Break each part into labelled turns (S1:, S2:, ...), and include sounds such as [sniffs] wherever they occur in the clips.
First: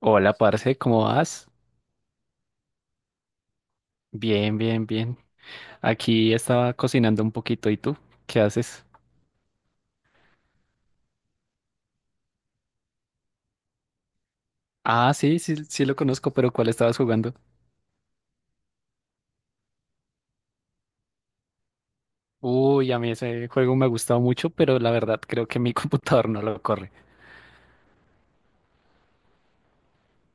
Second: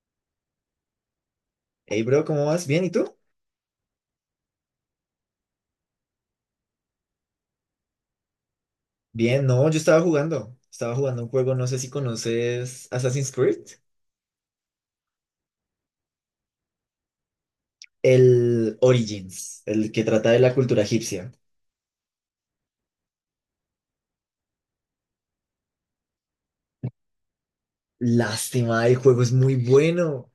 S1: Hola, parce, ¿cómo vas?
S2: Hey, bro, ¿cómo vas? ¿Bien? ¿Y tú?
S1: Bien, bien, bien. Aquí estaba cocinando un poquito. ¿Y tú? ¿Qué haces?
S2: Bien, no, yo estaba jugando. Estaba jugando un juego, no sé si conoces Assassin's Creed.
S1: Ah, sí, sí, sí lo conozco, pero ¿cuál estabas jugando?
S2: El Origins, el que trata de la cultura egipcia.
S1: Uy, a mí ese juego me ha gustado mucho, pero la verdad creo que mi [laughs] computador no lo corre.
S2: Lástima, el juego es muy bueno.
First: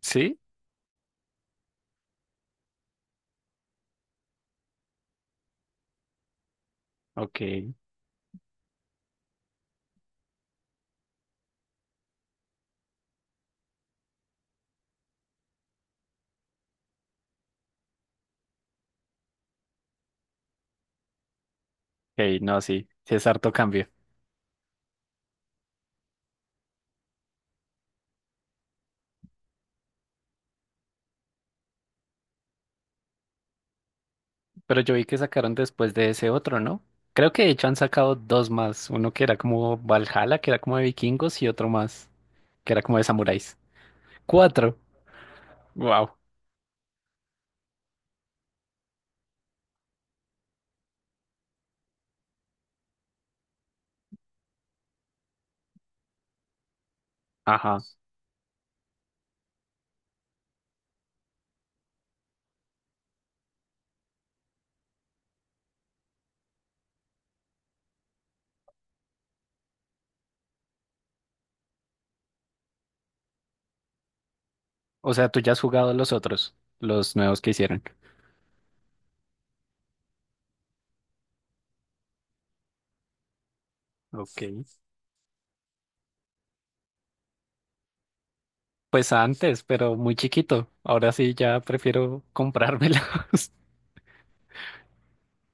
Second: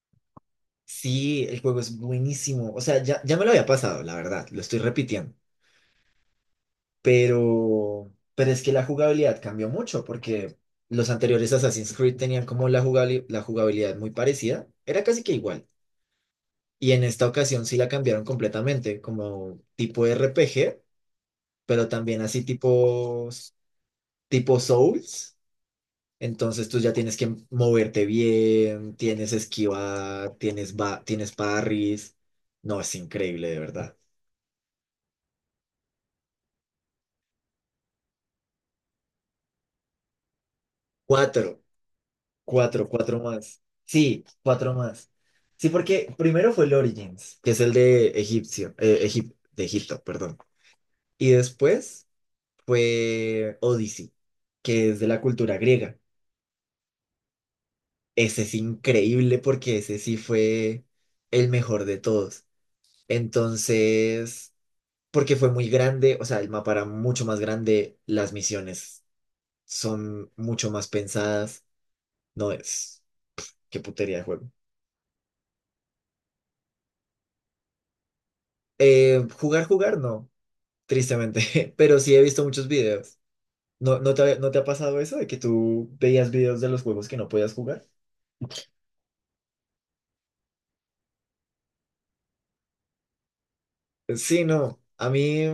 S1: ¿Sí?
S2: Sí, el juego es buenísimo. O sea, ya me lo había pasado, la verdad, lo estoy repitiendo.
S1: Ok.
S2: Pero es que la jugabilidad cambió mucho porque los anteriores Assassin's Creed tenían como la jugabilidad muy parecida. Era casi que igual. Y en esta ocasión sí la cambiaron completamente, como tipo RPG, pero también
S1: Ok,
S2: así
S1: no, sí, sí es harto cambio.
S2: tipo Souls. Entonces tú ya tienes que moverte bien, tienes esquivar, tienes parries. No, es increíble, de verdad.
S1: Pero yo vi que sacaron después de ese otro, ¿no? Creo que de hecho han sacado dos más. Uno que era como Valhalla, que era como de vikingos, y
S2: Cuatro,
S1: otro más, que era como de
S2: cuatro
S1: samuráis.
S2: más. Sí, cuatro
S1: Cuatro.
S2: más. Sí,
S1: Wow.
S2: porque primero fue el Origins, que es el de Egipcio, de Egipto, perdón. Y después fue Odyssey, que es de la cultura griega.
S1: Ajá.
S2: Ese es increíble porque ese sí fue el mejor de todos. Entonces, porque fue muy grande, o sea, el mapa era mucho más grande, las misiones son mucho más pensadas. No es, qué putería de juego.
S1: O sea, tú ya has jugado los otros, los nuevos que hicieron.
S2: No, tristemente, [laughs] pero sí he visto muchos videos. ¿No,
S1: Ok.
S2: no te ha pasado eso de que tú veías videos de los juegos que no podías jugar?
S1: Pues antes, pero muy chiquito. Ahora sí ya prefiero comprármelos. [laughs]
S2: Sí, no, a mí.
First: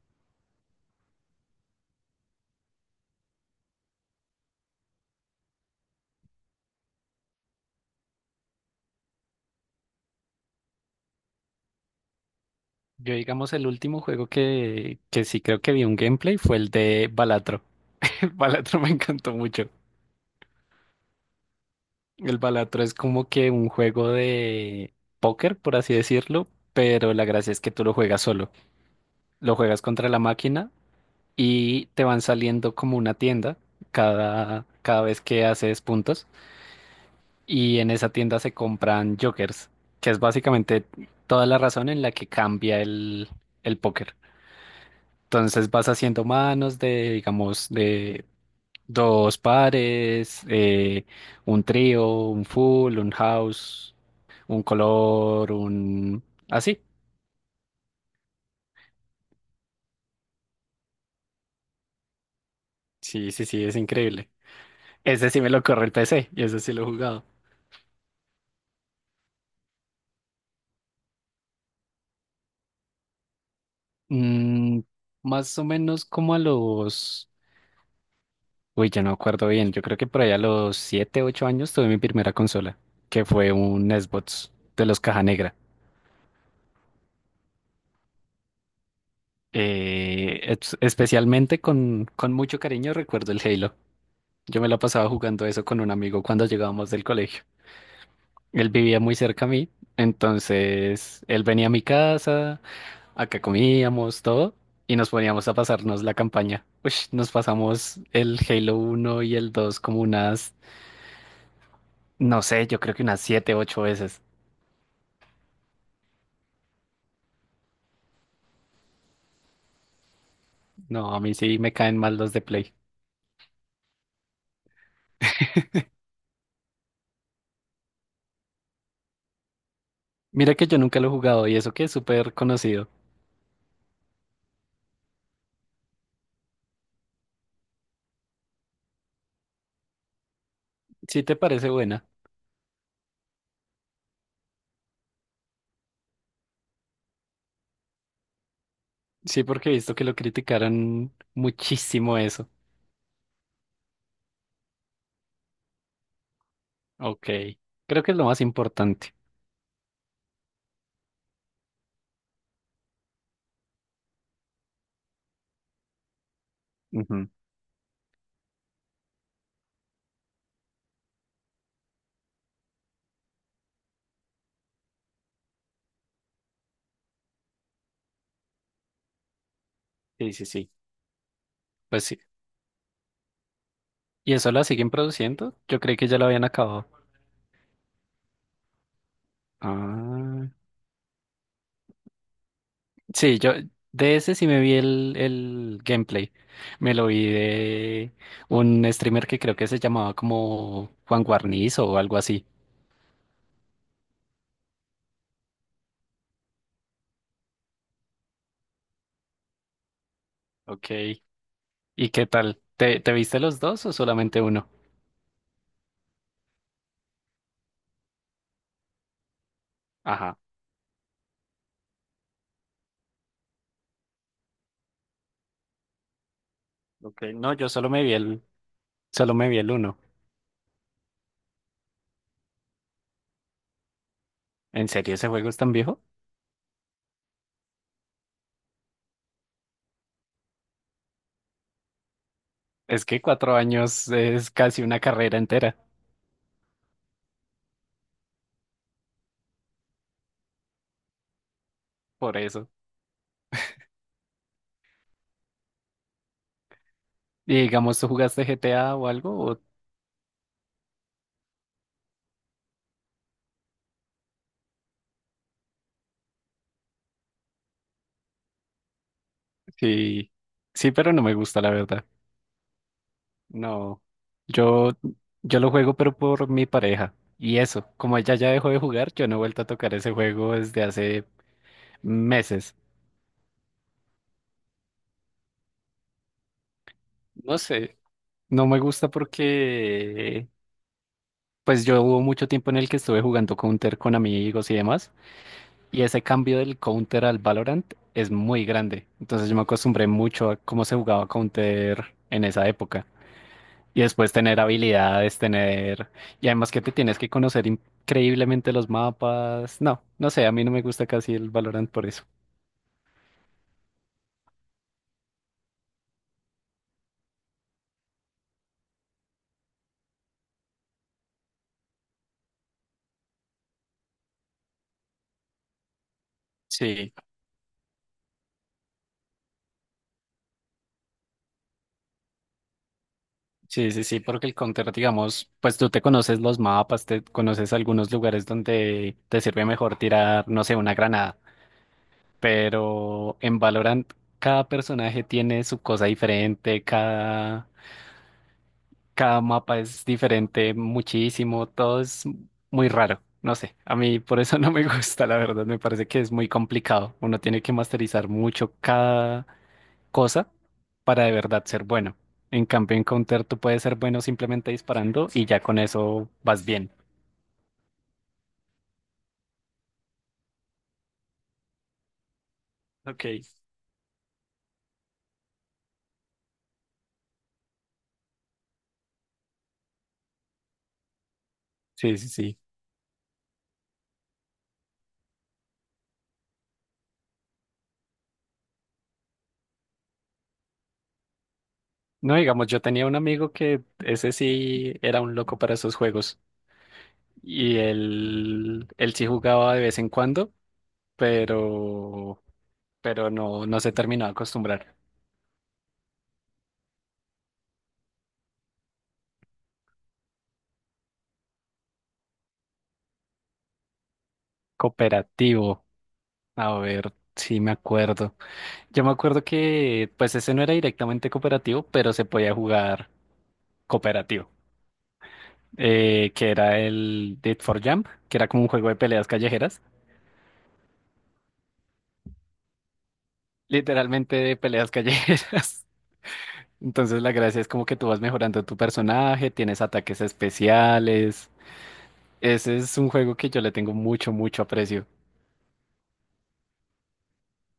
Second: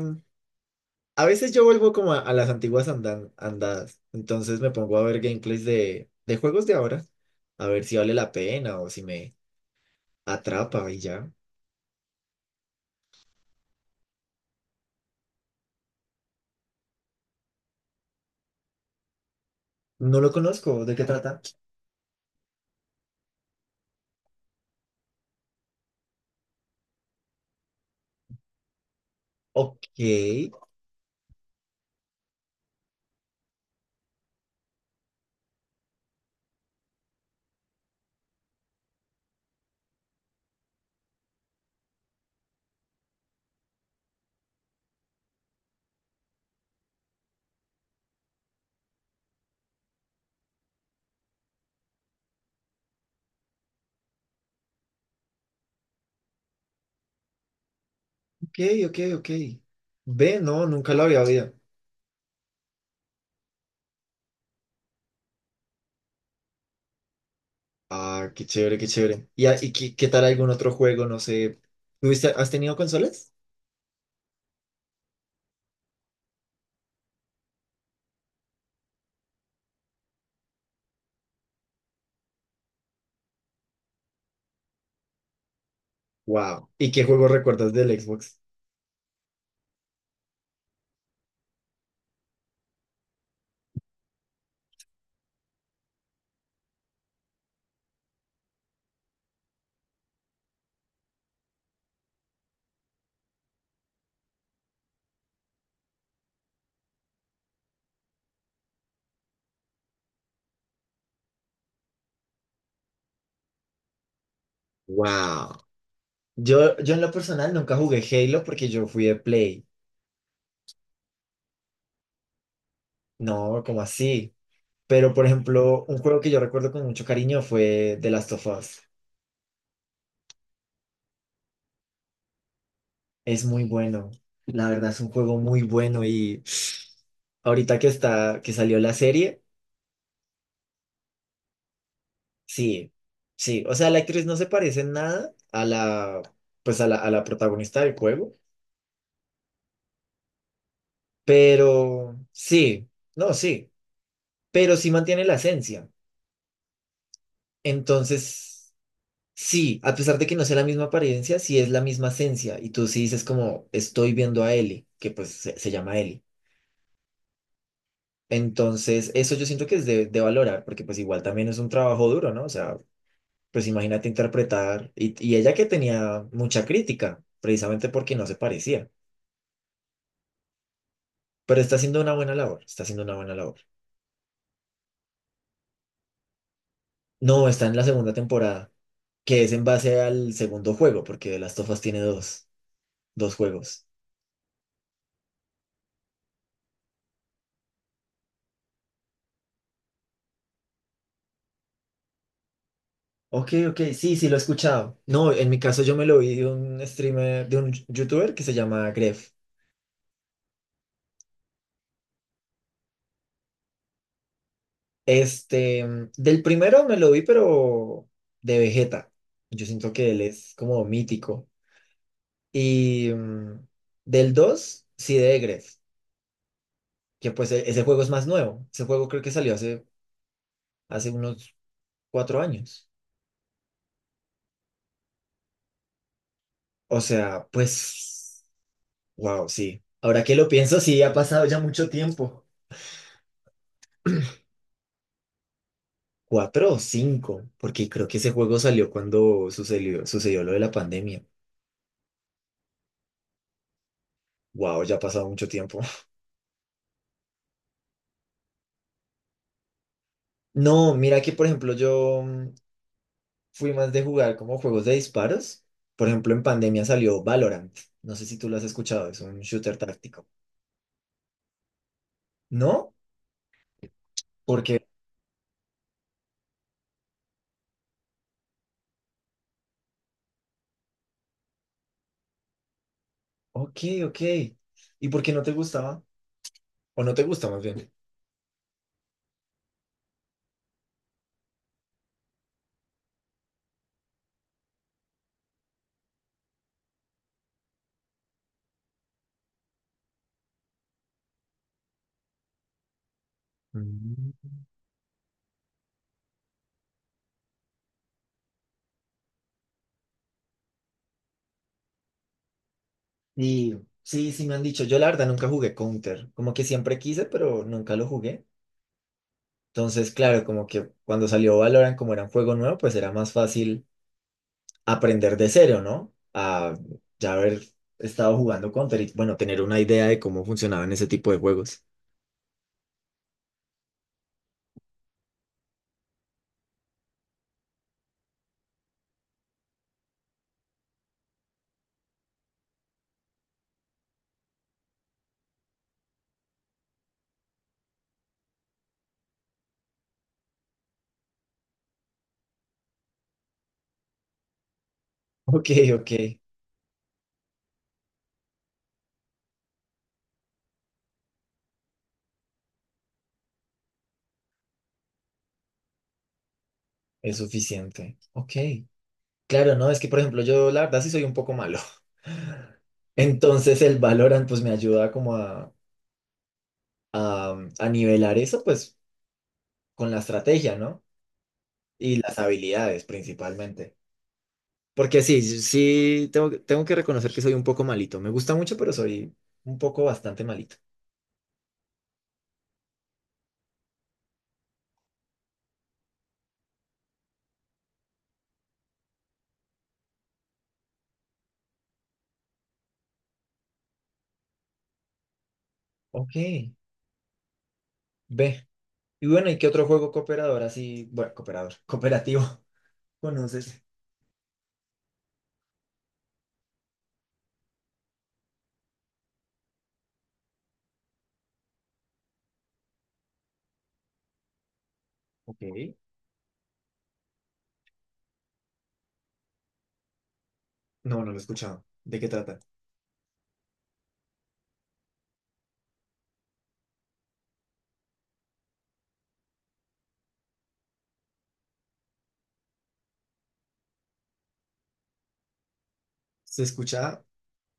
S2: A veces yo vuelvo como a las andadas, entonces me pongo a ver gameplays de juegos de ahora, a ver si vale la pena o si me atrapa y ya.
S1: Yo, digamos, el último juego que sí creo que vi un gameplay fue el de Balatro. [laughs] El Balatro me encantó mucho.
S2: No lo conozco, ¿de qué trata?
S1: El Balatro es como que un juego de póker, por así decirlo, pero la gracia es que tú lo juegas solo. Lo juegas
S2: Ok,
S1: contra la máquina y te van saliendo como una tienda cada vez que haces puntos. Y en esa tienda se compran jokers, que es básicamente toda la razón en la que cambia el póker. Entonces vas haciendo manos de, digamos, de dos pares, un trío, un full, un house, un color, un... Así.
S2: ok, ok, ok. Ve, no, nunca lo había oído.
S1: Sí, sí, sí, es increíble. Ese sí me lo corre el PC y ese sí lo he jugado.
S2: Ah, qué chévere, qué chévere. ¿Y, y qué, qué tal algún otro juego? No sé. ¿Tuviste, has tenido consolas?
S1: Mm, más o menos como a los... Uy, yo no acuerdo bien. Yo creo que por allá a los 7, 8 años tuve mi primera consola, que fue un Xbox de los Caja Negra.
S2: Wow. ¿Y qué juego recuerdas del Xbox?
S1: Especialmente con mucho cariño recuerdo el Halo. Yo me la pasaba jugando eso con un amigo cuando llegábamos del colegio. Él vivía muy cerca a mí, entonces él venía a mi casa, acá comíamos todo y nos poníamos a pasarnos la campaña. Uy, nos pasamos el Halo uno y el 2 como unas, no sé, yo creo que unas 7, 8 veces.
S2: Wow. Yo en lo personal nunca jugué Halo porque yo fui de Play.
S1: No, a mí sí me caen mal los de Play.
S2: No, ¿cómo así? Pero, por ejemplo, un juego que yo recuerdo con mucho cariño fue The Last of Us.
S1: Mira que yo nunca lo he jugado y eso que es súper conocido.
S2: Es muy bueno. La verdad es un juego muy bueno y [sniffs] ahorita que está, que salió la serie,
S1: ¿Sí te parece buena?
S2: sí, sí. O sea, la actriz no se parece en nada a la, pues a la protagonista del juego,
S1: Sí, porque he visto que lo criticaron
S2: pero
S1: muchísimo eso.
S2: sí, no, sí, pero sí mantiene la esencia.
S1: Ok, creo que es lo más
S2: Entonces,
S1: importante.
S2: sí, a pesar de que no sea la misma apariencia, sí es la misma esencia. Y tú sí dices como, estoy viendo a Ellie, que pues se llama Ellie.
S1: Ujú.
S2: Entonces, eso yo siento que es de valorar, porque pues igual también es un trabajo duro, ¿no? O sea, pues imagínate interpretar, y ella que tenía mucha crítica, precisamente porque no se parecía,
S1: Sí, sí, sí.
S2: pero está haciendo
S1: Pues
S2: una
S1: sí.
S2: buena labor, está haciendo una buena labor.
S1: ¿Y eso la siguen produciendo? Yo creí que ya lo habían acabado.
S2: No, está en la segunda temporada, que es en base al
S1: Ah,
S2: segundo juego, porque The Last of Us tiene dos, dos
S1: sí, yo
S2: juegos.
S1: de ese sí me vi el gameplay. Me lo vi de un streamer que creo que se llamaba como Juan Guarnizo o algo así.
S2: Ok, ok, sí, sí, lo he escuchado. No, en mi caso yo me lo vi de un streamer, de un youtuber que se llama Gref.
S1: Ok. ¿Y qué tal? Te viste los dos o solamente uno?
S2: Este, mm, del primero me lo vi, pero de Vegeta. Yo siento que él
S1: Ajá,
S2: es como mítico. Y mm, del 2 sí de Egref,
S1: ok.
S2: que pues
S1: No, yo
S2: ese
S1: solo
S2: juego
S1: me
S2: es
S1: vi
S2: más
S1: el,
S2: nuevo. Ese juego creo que
S1: solo me
S2: salió
S1: vi el uno.
S2: hace unos cuatro años.
S1: ¿En serio ese juego es tan viejo?
S2: O sea, pues, wow, sí. Ahora que lo pienso, sí, ha pasado ya mucho tiempo.
S1: Es que 4 años es casi una carrera entera,
S2: Cuatro o cinco, porque creo que ese juego salió cuando sucedió lo de la pandemia.
S1: por eso.
S2: Wow, ya ha pasado mucho tiempo. [laughs]
S1: Y digamos, ¿tú jugaste GTA o algo? ¿O...
S2: No, mira que por ejemplo yo mm, fui más de jugar como juegos de disparos. Por ejemplo, en pandemia salió Valorant. No sé si tú lo has escuchado, es un shooter táctico.
S1: Sí, sí, pero no me gusta, la verdad.
S2: ¿No?
S1: No,
S2: Porque,
S1: yo, yo lo juego, pero por mi pareja. Y eso, como ella ya dejó de jugar, yo no he vuelto a tocar ese juego desde hace meses.
S2: ok, ok. ¿Y por qué no te gustaba? ¿O no te gusta
S1: No
S2: más bien?
S1: sé, no me gusta porque... Pues yo hubo mucho tiempo en el que estuve jugando Counter con amigos y demás, y ese cambio del Counter al Valorant es muy grande. Entonces yo me acostumbré mucho a cómo se jugaba Counter en esa época. Y después
S2: Mm.
S1: tener habilidades, tener... Y además que te tienes que conocer increíblemente los mapas. No, no sé, a mí no me gusta casi el Valorant por eso.
S2: Y sí, sí me han dicho, yo la verdad nunca jugué Counter, como que siempre quise, pero nunca lo jugué. Entonces, claro, como que cuando salió Valorant, como era un juego nuevo, pues era más fácil aprender de cero, ¿no? A
S1: Sí,
S2: ya haber estado jugando Counter y, bueno, tener una idea de cómo funcionaban ese tipo de juegos.
S1: sí, sí, sí, porque el counter, digamos, pues tú te conoces los mapas, te conoces algunos lugares donde te sirve mejor tirar, no sé, una granada. Pero en Valorant cada personaje tiene su cosa diferente, cada mapa es diferente muchísimo, todo es muy raro. No sé, a mí por eso [laughs] no me gusta, la verdad,
S2: Ok,
S1: me parece
S2: ok,
S1: que es muy complicado. Uno tiene que masterizar mucho cada cosa para de verdad ser bueno. En cambio, en Counter tú puedes ser bueno simplemente disparando y ya con eso vas bien.
S2: es suficiente. Ok, claro, no, es que por ejemplo yo la verdad sí soy un poco malo. [laughs]
S1: Ok.
S2: Entonces el Valorant pues me ayuda como a, a nivelar eso pues con la estrategia, ¿no?
S1: Sí,
S2: Y
S1: sí,
S2: las
S1: sí.
S2: habilidades principalmente. Porque sí, sí, tengo que reconocer que soy un poco malito. Me gusta mucho, pero soy un poco bastante malito.
S1: No, digamos, yo tenía un amigo que ese sí era un loco para esos juegos. Y él sí jugaba de vez en cuando, pero, no se terminó de acostumbrar.
S2: Ok, ve. Y bueno, ¿y qué otro juego cooperador así? Bueno, cooperador, cooperativo. [laughs] ¿Conoces?
S1: Cooperativo, a ver, sí me acuerdo. Yo me acuerdo que pues ese no era directamente cooperativo, pero se podía jugar cooperativo,
S2: Ok.
S1: que era el Dead for Jump, que era como un juego de peleas callejeras,
S2: No, no lo he escuchado. ¿De qué trata?
S1: literalmente de peleas callejeras. [laughs] Entonces la gracia es como que tú vas mejorando tu personaje, tienes ataques especiales. Ese es un juego que yo le tengo mucho, mucho aprecio.
S2: Se escucha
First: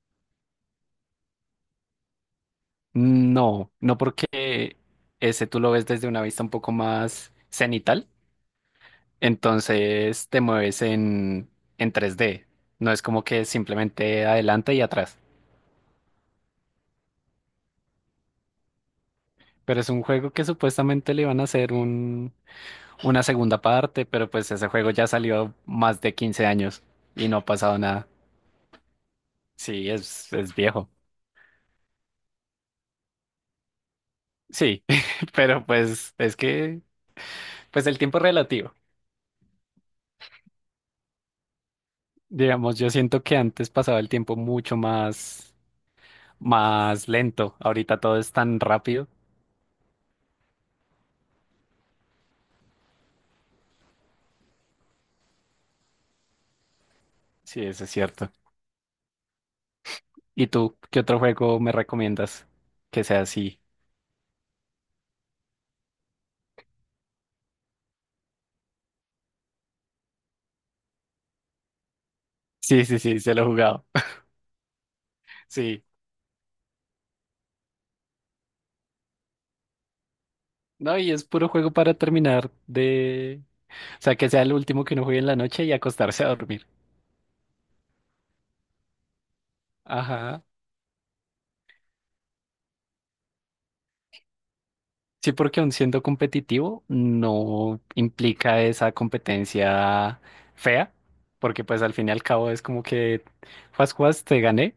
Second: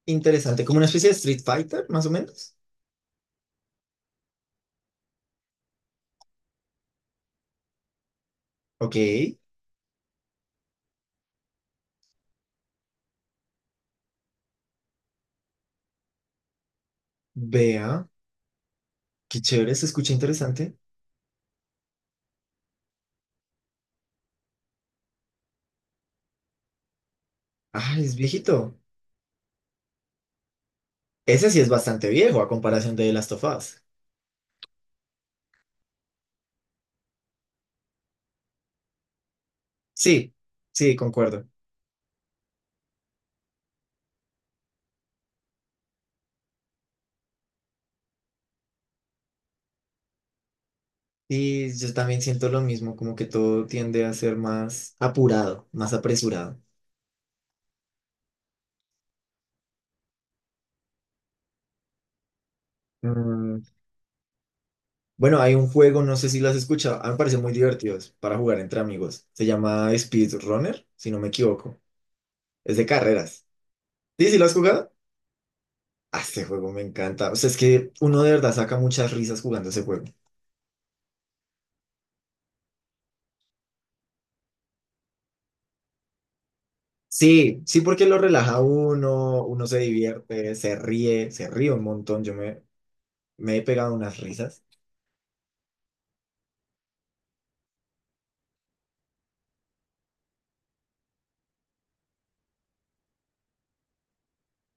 S2: interesante, como una especie de Street Fighter, más o menos.
S1: No, no porque ese tú lo ves desde una vista un poco más cenital,
S2: Ok,
S1: entonces te mueves en 3D. No es como que simplemente adelante y atrás.
S2: vea, qué chévere,
S1: Pero
S2: se
S1: es un
S2: escucha
S1: juego que
S2: interesante.
S1: supuestamente le iban a hacer una segunda parte, pero pues ese juego ya salió más de 15 años y no ha pasado
S2: Ah,
S1: nada.
S2: es viejito.
S1: Sí, es viejo.
S2: Ese sí es bastante viejo a comparación de Last of Us.
S1: Sí, [laughs] pero pues el tiempo es relativo.
S2: Sí, sí, concuerdo.
S1: Digamos, yo siento que antes pasaba el tiempo mucho más, más lento. Ahorita todo es tan rápido.
S2: Y yo también siento lo mismo, como que todo tiende a ser más apurado, más apresurado.
S1: Sí, eso es cierto. ¿Y tú, qué otro juego me recomiendas que sea así?
S2: Mm, bueno, hay un juego, no sé si lo has escuchado, a mí me parece muy divertido para jugar entre amigos. Se llama Speedrunner, si no me equivoco. Es de
S1: Sí, sí, sí, se lo he
S2: carreras.
S1: jugado. [laughs]
S2: ¿Sí, sí lo has jugado?
S1: Sí.
S2: Ah, este juego me encanta. O sea, es que uno de verdad saca muchas risas jugando ese juego.
S1: No, y es puro juego para terminar de... O sea, que sea el último que uno juegue en la noche y acostarse a dormir.
S2: Sí, sí, porque lo relaja uno, uno se
S1: Ajá.
S2: divierte, se ríe un montón. Yo me, me he pegado unas risas.
S1: Sí, porque aun siendo competitivo, no implica esa competencia fea, porque pues al fin y al cabo es como que, juas, juas, te gané.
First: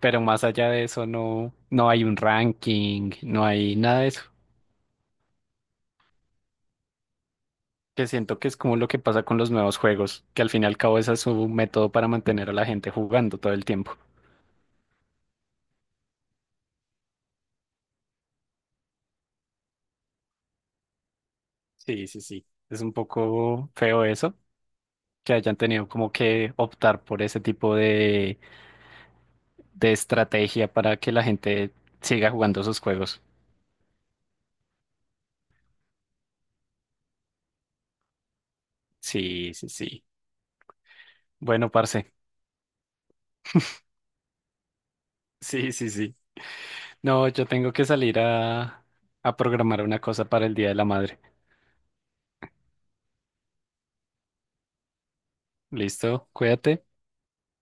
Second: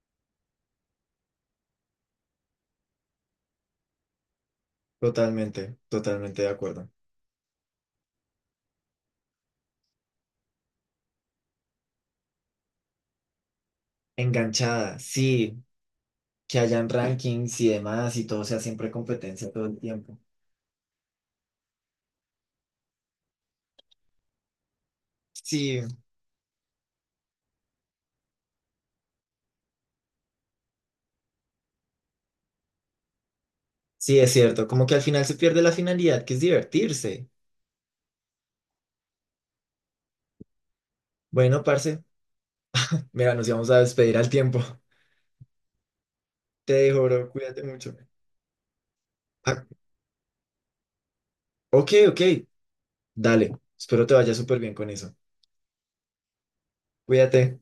S1: Pero más allá de eso, no, no hay un ranking, no hay nada de eso.
S2: Totalmente, totalmente de acuerdo.
S1: Que siento que es como lo que pasa con los nuevos juegos, que al fin y al cabo ese es su método para mantener a la gente jugando todo el tiempo.
S2: Enganchada, sí, que hayan rankings y demás y todo sea siempre competencia todo el tiempo.
S1: Sí, sí, sí. Es un poco feo eso, que hayan
S2: Sí,
S1: tenido como que optar por ese tipo de estrategia para que la gente siga jugando sus juegos.
S2: sí, es cierto. Como que al final se pierde la finalidad, que es divertirse.
S1: Sí, sí, sí.
S2: Bueno,
S1: Bueno,
S2: parce,
S1: parce.
S2: mira, nos íbamos a despedir al tiempo. [laughs]
S1: Sí, sí, sí.
S2: Te dejo,
S1: No,
S2: bro,
S1: yo
S2: cuídate
S1: tengo que
S2: mucho.
S1: salir a
S2: Ah,
S1: programar una cosa para el Día de la Madre.
S2: ok, ok. Dale, espero te vaya súper bien con eso.
S1: Listo, cuídate.
S2: Cuídate.